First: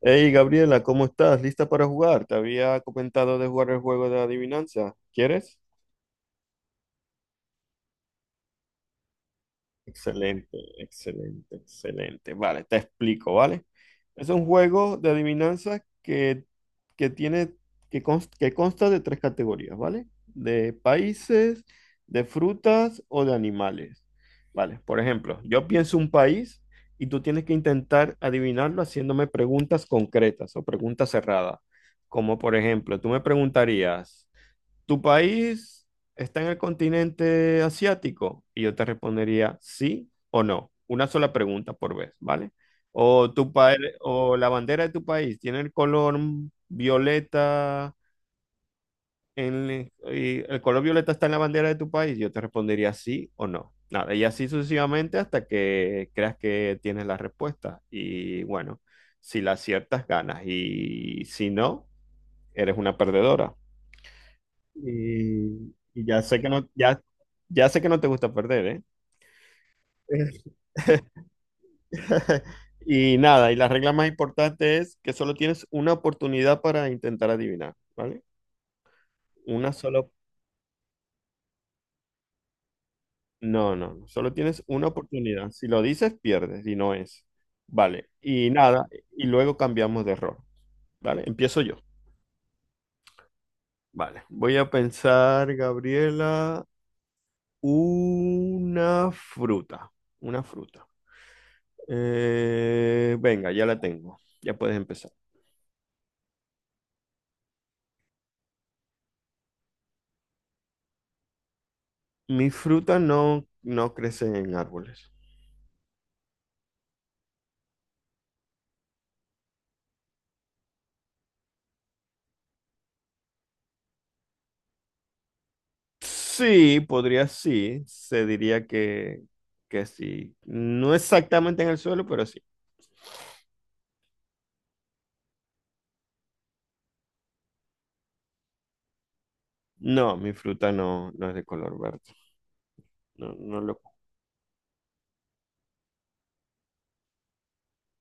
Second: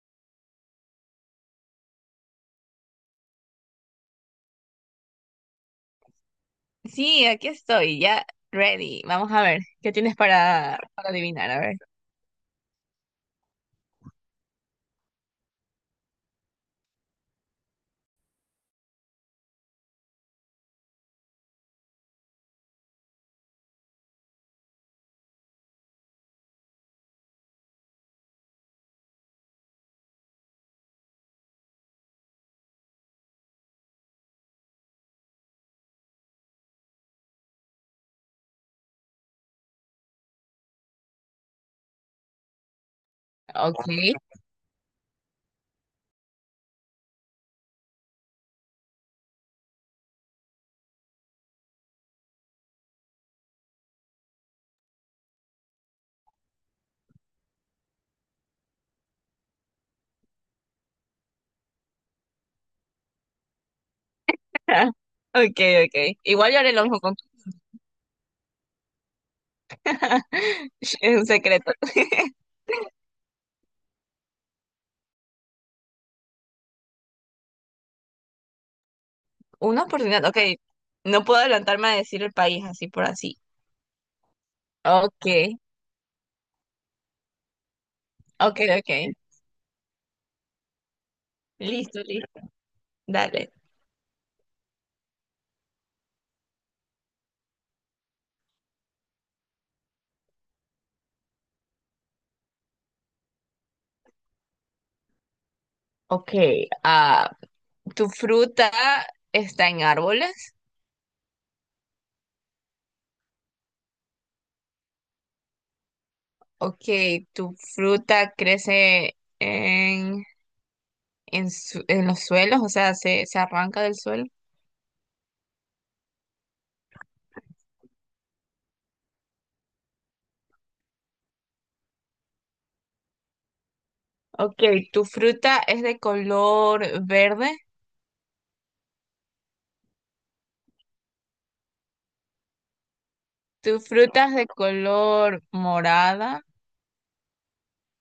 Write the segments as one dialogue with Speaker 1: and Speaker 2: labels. Speaker 1: Hey Gabriela, ¿cómo estás? ¿Lista para jugar? Te había comentado de jugar el juego de adivinanza. ¿Quieres?
Speaker 2: Sí, aquí estoy, ya ready. Vamos a ver, ¿qué tienes
Speaker 1: Excelente,
Speaker 2: para adivinar?
Speaker 1: excelente,
Speaker 2: A ver.
Speaker 1: excelente. Vale, te explico, ¿vale? Es un juego de adivinanzas que tiene, que consta de tres categorías, ¿vale? De países, de frutas o de animales. Vale, por ejemplo, yo pienso un país y tú tienes que intentar adivinarlo haciéndome preguntas concretas o preguntas cerradas. Como por ejemplo, tú me preguntarías, ¿tu país está en el continente asiático? Y yo te respondería sí o no. Una sola pregunta por vez, ¿vale? O tu país,
Speaker 2: Ok.
Speaker 1: o la bandera de tu país tiene el color violeta en, el y el color violeta está en la bandera de tu país. Yo te respondería sí o no. Nada, y así sucesivamente hasta que creas que tienes la respuesta. Y bueno, si la aciertas, ganas. Y si no, eres una perdedora.
Speaker 2: Ok,
Speaker 1: Y
Speaker 2: ok.
Speaker 1: ya sé que
Speaker 2: Igual yo
Speaker 1: no,
Speaker 2: haré lo mismo
Speaker 1: ya,
Speaker 2: con...
Speaker 1: ya sé que no te gusta perder, ¿eh?
Speaker 2: Es un secreto.
Speaker 1: Y nada, y la regla más importante es que solo tienes una oportunidad para intentar adivinar, ¿vale? Una
Speaker 2: Una
Speaker 1: sola.
Speaker 2: oportunidad, ok. No puedo adelantarme a decir el país así por así.
Speaker 1: No, no, no, solo tienes una
Speaker 2: Ok,
Speaker 1: oportunidad. Si lo dices, pierdes, y no es. Vale, y
Speaker 2: ok,
Speaker 1: nada,
Speaker 2: ok.
Speaker 1: y luego cambiamos de error, ¿vale? Empiezo yo.
Speaker 2: Listo, listo. Dale.
Speaker 1: Vale, voy a pensar, Gabriela, una fruta, una fruta. Venga, ya la tengo. Ya puedes empezar.
Speaker 2: Ok, ah, ¿tu fruta está en árboles?
Speaker 1: Mis frutas no crecen en árboles.
Speaker 2: Ok, ¿tu fruta crece su- en los suelos? O sea, se arranca del suelo?
Speaker 1: Sí, podría sí. Se diría que sí. No exactamente en el suelo, pero sí.
Speaker 2: Ok, ¿tu fruta es de color verde?
Speaker 1: No, mi fruta no es de color verde. No,
Speaker 2: ¿Tu fruta es de color morada?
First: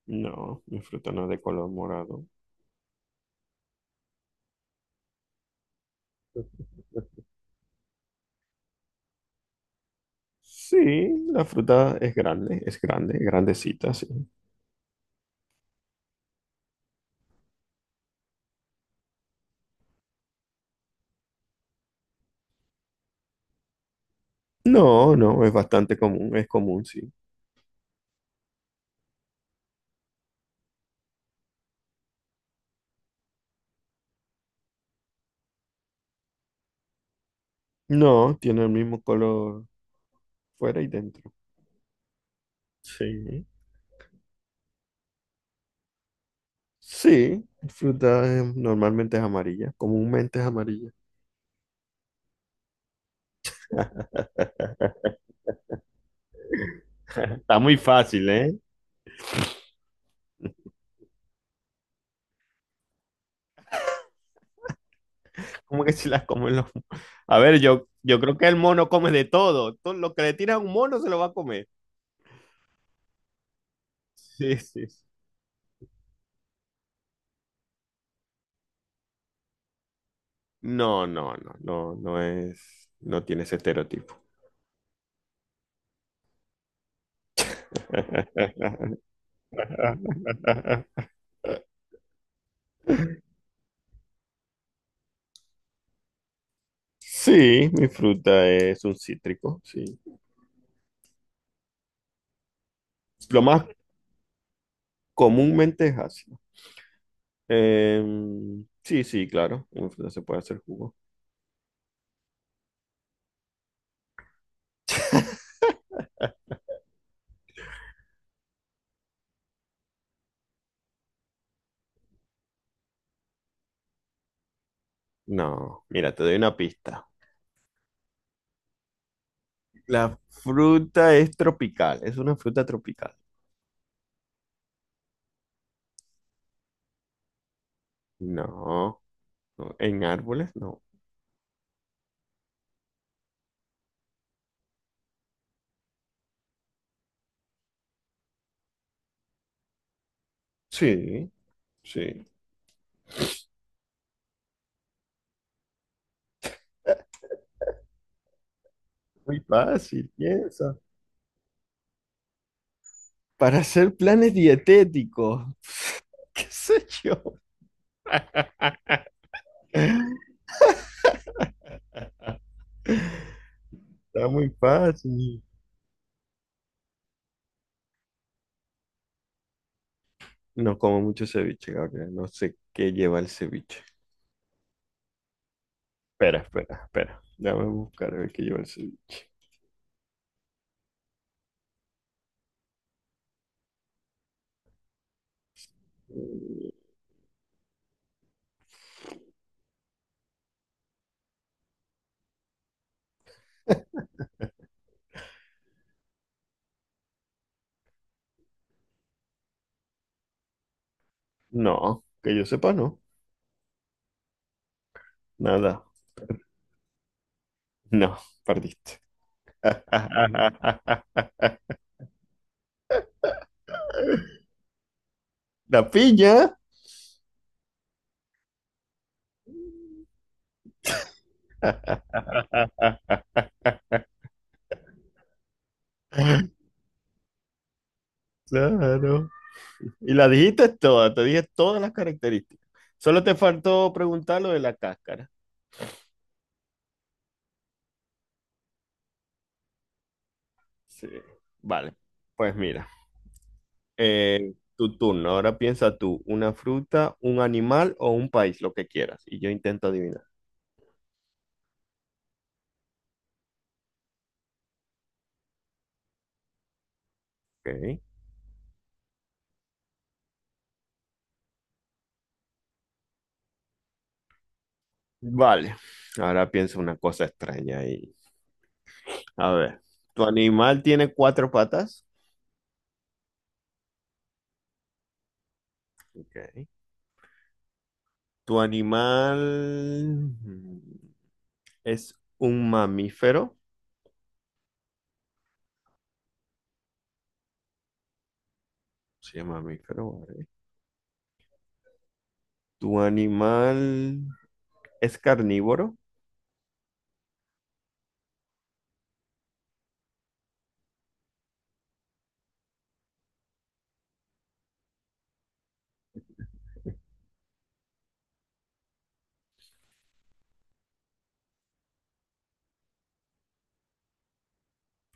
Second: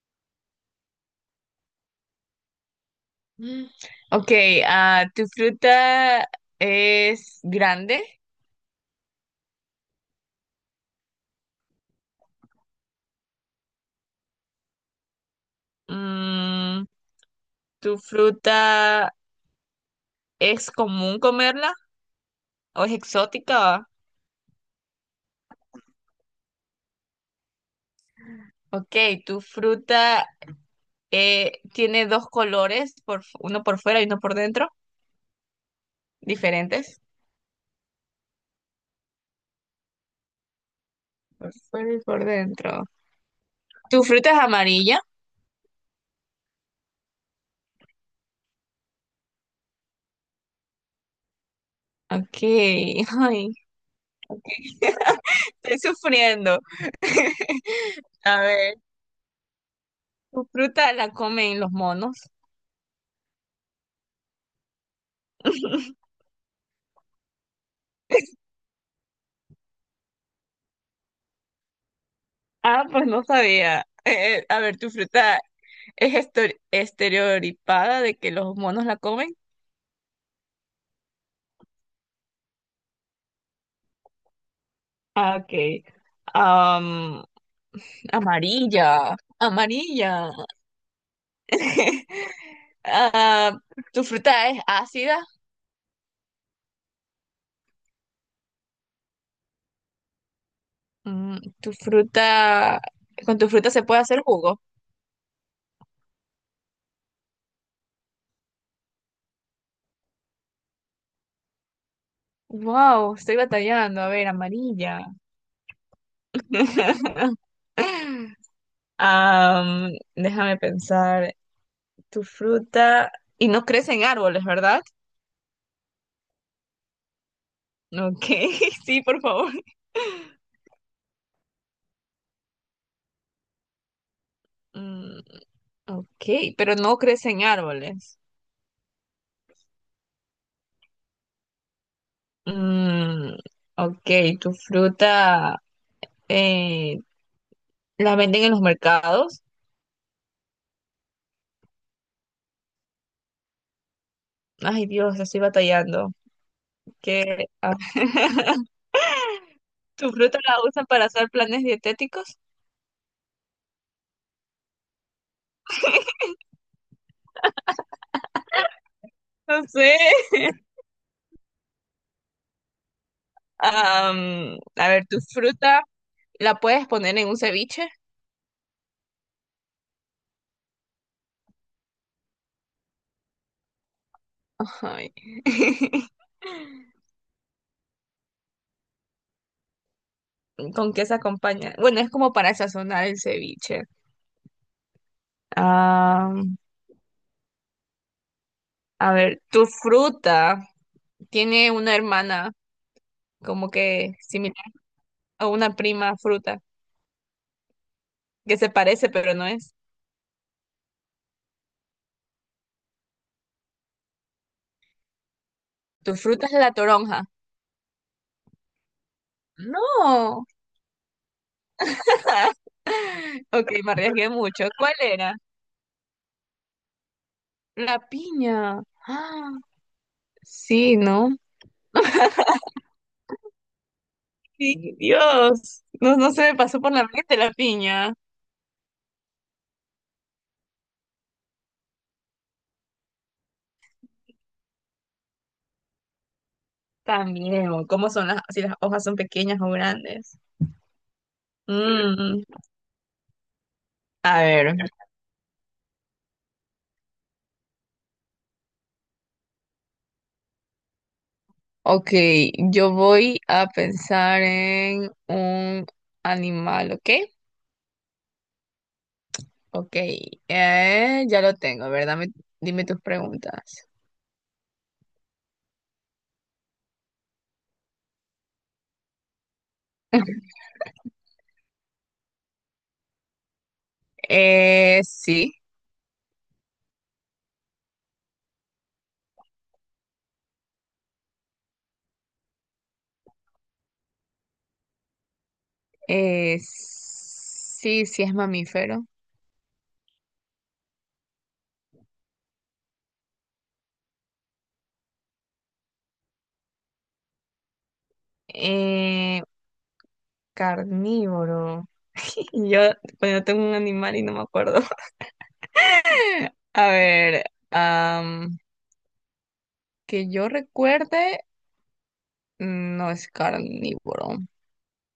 Speaker 1: mi fruta no es de color morado.
Speaker 2: Mm. Ok, ¿tu fruta es grande?
Speaker 1: Sí, la fruta es grande, grandecita, sí.
Speaker 2: Mm, ¿tu fruta es común comerla o es exótica?
Speaker 1: No, no, es bastante común, es común, sí.
Speaker 2: Ok, ¿tu fruta tiene dos colores, por, fu- uno por fuera y uno por dentro? ¿Diferentes?
Speaker 1: No, tiene el mismo color fuera y dentro.
Speaker 2: Por fuera y por dentro.
Speaker 1: Sí.
Speaker 2: ¿Tu fruta es amarilla?
Speaker 1: Sí, fruta normalmente es amarilla, comúnmente es amarilla.
Speaker 2: Ok, ay. Estoy sufriendo.
Speaker 1: Está muy fácil,
Speaker 2: A
Speaker 1: ¿eh?
Speaker 2: ver, ¿tu fruta la comen los monos?
Speaker 1: ¿Cómo que si las comen los? A ver, yo creo que el mono come de todo. Todo lo que le tira a un mono se lo va a comer.
Speaker 2: Ah, pues no sabía.
Speaker 1: Sí,
Speaker 2: A ver,
Speaker 1: sí.
Speaker 2: ¿tu fruta es estor- estereotipada de que los monos la comen?
Speaker 1: No, no, no, no, no es. No tiene ese estereotipo.
Speaker 2: Ah, ok. Am, amarilla, amarilla. Ah, ¿tu fruta es ácida?
Speaker 1: Sí, mi fruta es un cítrico, sí.
Speaker 2: Mm, ¿tu fruta... ¿Con
Speaker 1: Lo
Speaker 2: tu
Speaker 1: más
Speaker 2: fruta se puede hacer jugo?
Speaker 1: comúnmente es así. Sí, sí, claro. Una fruta se puede hacer jugo.
Speaker 2: Wow, estoy batallando. A ver, amarilla. Déjame pensar, tu fruta y no crece en árboles, ¿verdad?
Speaker 1: No, mira, te doy una pista.
Speaker 2: Ok, sí, por favor.
Speaker 1: La fruta es tropical, es una fruta tropical.
Speaker 2: Mm, ok, pero no crece en árboles.
Speaker 1: No, no, en árboles no.
Speaker 2: Mm, ok, tu fruta eh, la venden en los mercados.
Speaker 1: Sí, sí.
Speaker 2: Ay, Dios, estoy batallando.
Speaker 1: Eh,
Speaker 2: ¿Qué? Ah,
Speaker 1: Muy fácil,
Speaker 2: ¿tu fruta la
Speaker 1: piensa.
Speaker 2: usan para hacer planes dietéticos?
Speaker 1: Para hacer planes dietéticos. ¿Qué sé yo?
Speaker 2: No sé.
Speaker 1: Está muy
Speaker 2: A ver, tu
Speaker 1: fácil.
Speaker 2: fruta la puedes poner en un ceviche.
Speaker 1: No como mucho ceviche, Gabriel. No sé qué lleva el ceviche.
Speaker 2: Ay.
Speaker 1: Espera, espera, espera. Déjame buscar a ver que yo el cel-
Speaker 2: ¿Con qué se acompaña? Bueno, es como para sazonar el ceviche. Ah, a ver, tu fruta tiene una hermana como que similar a una prima fruta que se parece, pero no es.
Speaker 1: No, que yo sepa, no. Nada.
Speaker 2: Tu fruta es la toronja.
Speaker 1: No, perdiste.
Speaker 2: No. Ok, me arriesgué mucho. ¿Cuál era?
Speaker 1: La piña.
Speaker 2: La piña. Ah, sí, ¿no? Sí, Dios. No, no se me pasó por la mente la piña.
Speaker 1: Claro. Y la dijiste toda, te dije todas las características. Solo te faltó preguntar lo de la cáscara.
Speaker 2: También, o ¿cómo son las, si las hojas son pequeñas o grandes?
Speaker 1: Sí. Vale.
Speaker 2: Mm,
Speaker 1: Pues mira,
Speaker 2: a ver.
Speaker 1: tu turno. Ahora piensa tú, una fruta, un animal o un país, lo que quieras. Y yo intento adivinar.
Speaker 2: Ok, yo voy a pensar en un animal, ¿ok?
Speaker 1: Ok.
Speaker 2: Ok, ya lo tengo, ¿verdad? Dame, dime tus preguntas.
Speaker 1: Vale, ahora pienso una cosa extraña ahí. A ver, ¿tu animal tiene cuatro patas?
Speaker 2: Sí.
Speaker 1: Ok. ¿Tu animal mm, es un mamífero?
Speaker 2: Eh, sí, es mamífero.
Speaker 1: Sí, es mamífero. Vale. ¿Tu animal es carnívoro?
Speaker 2: Eh, carnívoro. Yo bueno, tengo un animal y no me acuerdo. A ver, am, que yo recuerde, no es carnívoro.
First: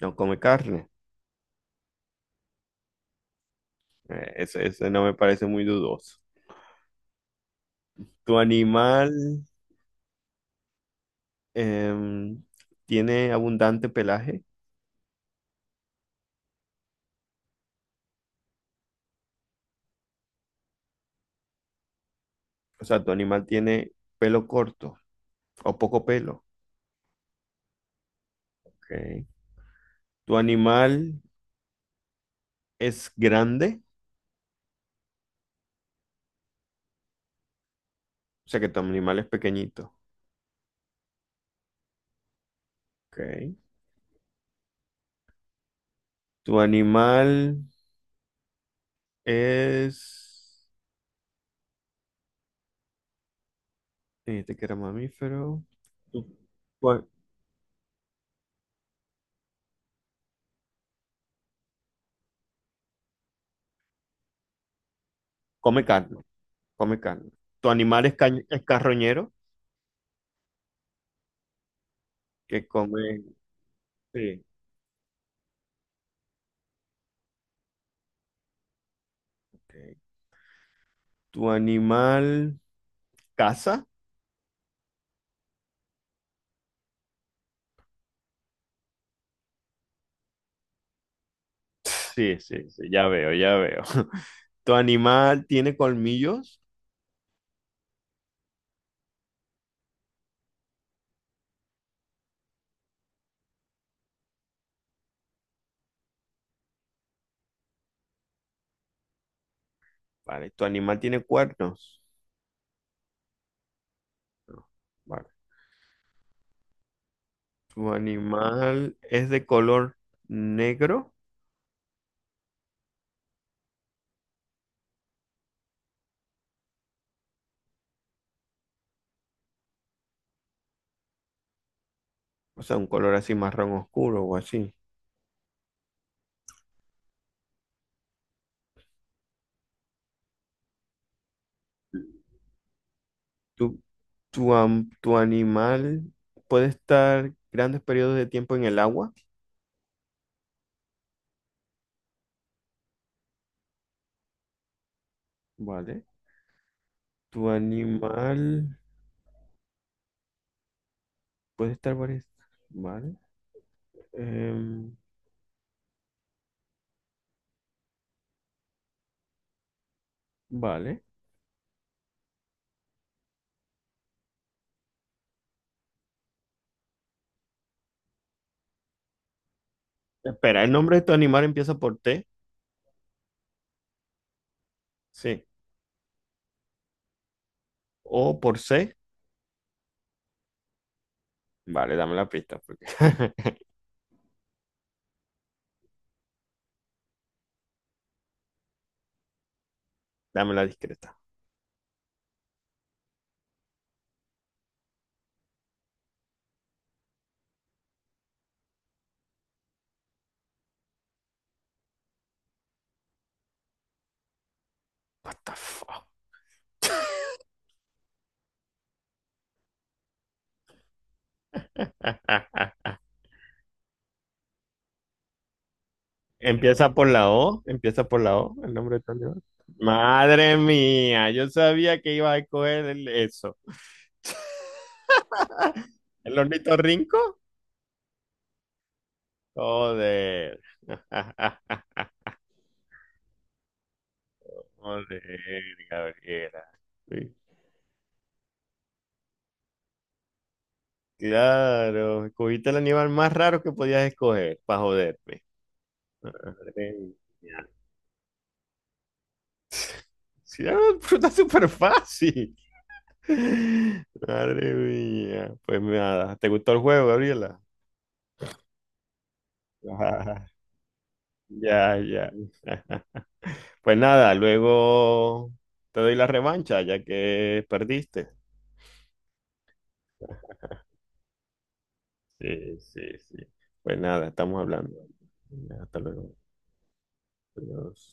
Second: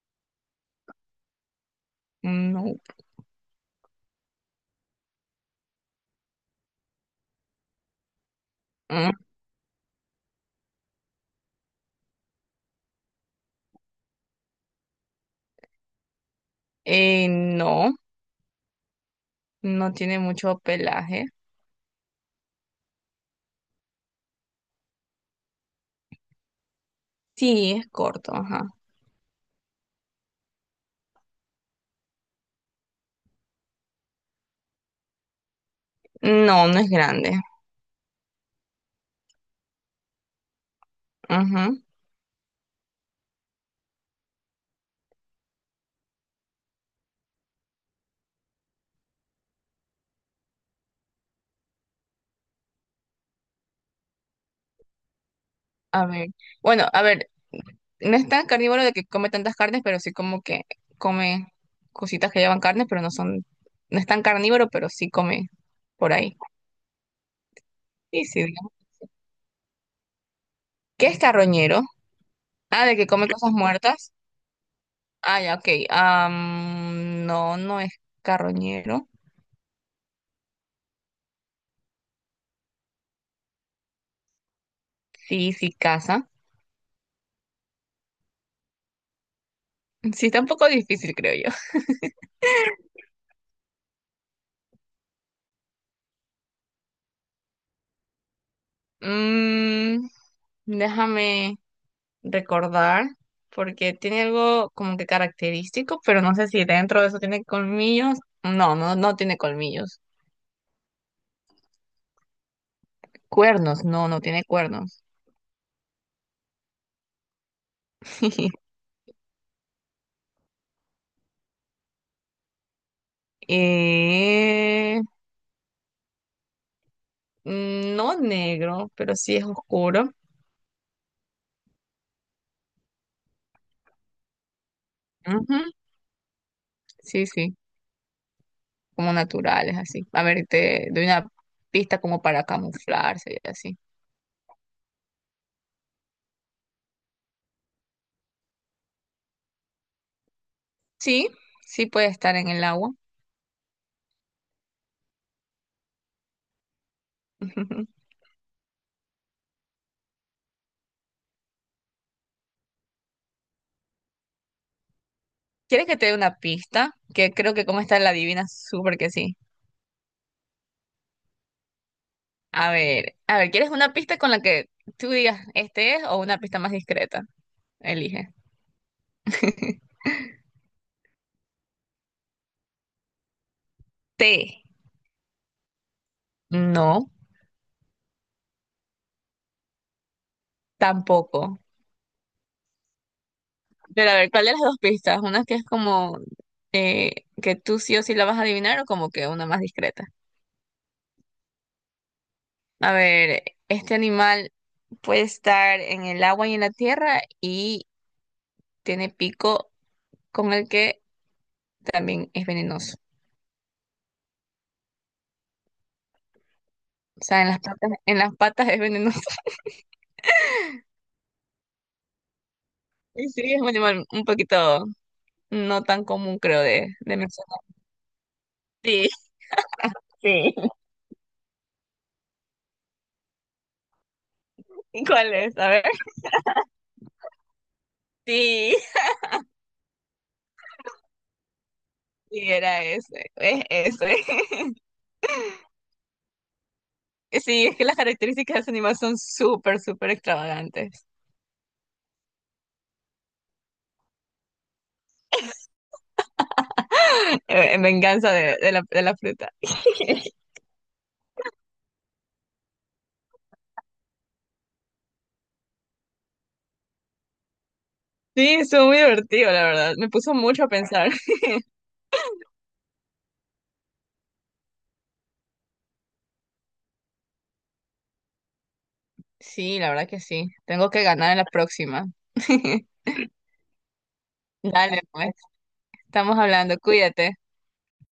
Speaker 1: No come carne.
Speaker 2: No.
Speaker 1: Ese no me parece muy dudoso. ¿Tu animal
Speaker 2: Mm,
Speaker 1: em, tiene abundante pelaje?
Speaker 2: no. No tiene mucho pelaje.
Speaker 1: O sea, ¿tu animal tiene pelo corto o poco pelo?
Speaker 2: Sí, es corto, ajá.
Speaker 1: Ok. ¿Tu animal es grande,
Speaker 2: No, no es grande.
Speaker 1: o sea que tu animal es pequeñito?
Speaker 2: Ajá.
Speaker 1: Ok. Tu animal es, este que era mamífero.
Speaker 2: A
Speaker 1: Tu-
Speaker 2: ver. Bueno, a
Speaker 1: tu-
Speaker 2: ver, no es tan carnívoro de que come tantas carnes, pero sí como que come cositas que llevan carne, pero no son, no es tan carnívoro, pero sí come
Speaker 1: Come
Speaker 2: por
Speaker 1: carne,
Speaker 2: ahí.
Speaker 1: come carne. Tu animal es,
Speaker 2: Sí, sí,
Speaker 1: cañ- es
Speaker 2: digamos.
Speaker 1: carroñero,
Speaker 2: ¿Qué es carroñero?
Speaker 1: que
Speaker 2: Ah, de que
Speaker 1: come.
Speaker 2: come cosas muertas.
Speaker 1: Sí.
Speaker 2: Ah, ya, ok. No, no es carroñero.
Speaker 1: Ok. Tu animal caza.
Speaker 2: Sí, sí caza. Sí, está un poco difícil, creo yo.
Speaker 1: Sí, sí, sí, ya veo, ya veo. ¿Tu animal tiene colmillos?
Speaker 2: Mm, déjame recordar, porque tiene algo como que característico, pero no sé si dentro de eso tiene colmillos. No, no, no tiene colmillos.
Speaker 1: Vale. ¿Tu animal tiene cuernos?
Speaker 2: Cuernos, no, no tiene
Speaker 1: No.
Speaker 2: cuernos.
Speaker 1: Vale. ¿Tu animal es de color negro?
Speaker 2: Eh, mm, no negro, pero sí es oscuro.
Speaker 1: O sea, un color así marrón oscuro o así.
Speaker 2: Ujú, sí, sí, como naturales, así. A ver, te doy una pista como para camuflarse y así.
Speaker 1: ¿Tu, tu animal puede estar grandes periodos de tiempo en el agua?
Speaker 2: Sí, sí puede estar en el agua.
Speaker 1: Vale. ¿Tu animal puede estar varias? Vale. Em,
Speaker 2: ¿Quieres que te dé una pista? Que creo que como está la adivina, súper que sí.
Speaker 1: vale.
Speaker 2: A ver, ¿quieres una pista con la que tú digas este es o una pista más discreta? Elige.
Speaker 1: Espera, ¿el nombre de tu animal empieza por T?
Speaker 2: T.
Speaker 1: Sí.
Speaker 2: No,
Speaker 1: ¿O por C?
Speaker 2: tampoco.
Speaker 1: Vale, dame la pista. Porque.
Speaker 2: Pero a ver, ¿cuál de las dos pistas? Una que es como que tú sí o sí la vas a adivinar o como que una más discreta.
Speaker 1: Dame la discreta.
Speaker 2: A ver, este animal puede estar en el agua y en la tierra y tiene pico con el que también es venenoso.
Speaker 1: What the fuck?
Speaker 2: O sea, en las patas es venenoso. Y sí, es un animal un poquito no tan común, creo,
Speaker 1: Empieza por
Speaker 2: de
Speaker 1: la
Speaker 2: mencionar.
Speaker 1: O, empieza por la O, el nombre de
Speaker 2: Sí,
Speaker 1: tu animal.
Speaker 2: sí.
Speaker 1: Madre mía, yo sabía que iba a coger eso.
Speaker 2: ¿Cuál es? A ver.
Speaker 1: ¿El hornito Rinco?
Speaker 2: Sí,
Speaker 1: Joder.
Speaker 2: sí, era ese. Es ese.
Speaker 1: Joder, Gabriela. Sí,
Speaker 2: Sí, es que las características de ese animal son súper, súper extravagantes.
Speaker 1: claro, escogiste el animal más raro que podías escoger para joderme. Madre mía.
Speaker 2: En venganza de de la fruta.
Speaker 1: Sí, era una fruta súper fácil. Madre mía. Pues nada, ¿te gustó el juego, Gabriela?
Speaker 2: Sí, estuvo muy divertido, la verdad. Me puso
Speaker 1: Ajá.
Speaker 2: mucho a pensar.
Speaker 1: Ya, ya. Ajá. Pues nada, luego te doy la revancha ya que perdiste.
Speaker 2: Sí, la verdad que sí. Tengo que ganar en la próxima.
Speaker 1: Sí, sí, sí. Pues nada, estamos hablando.
Speaker 2: Dale, pues.
Speaker 1: Hasta luego.
Speaker 2: Estamos hablando. Cuídate.
Speaker 1: Adiós.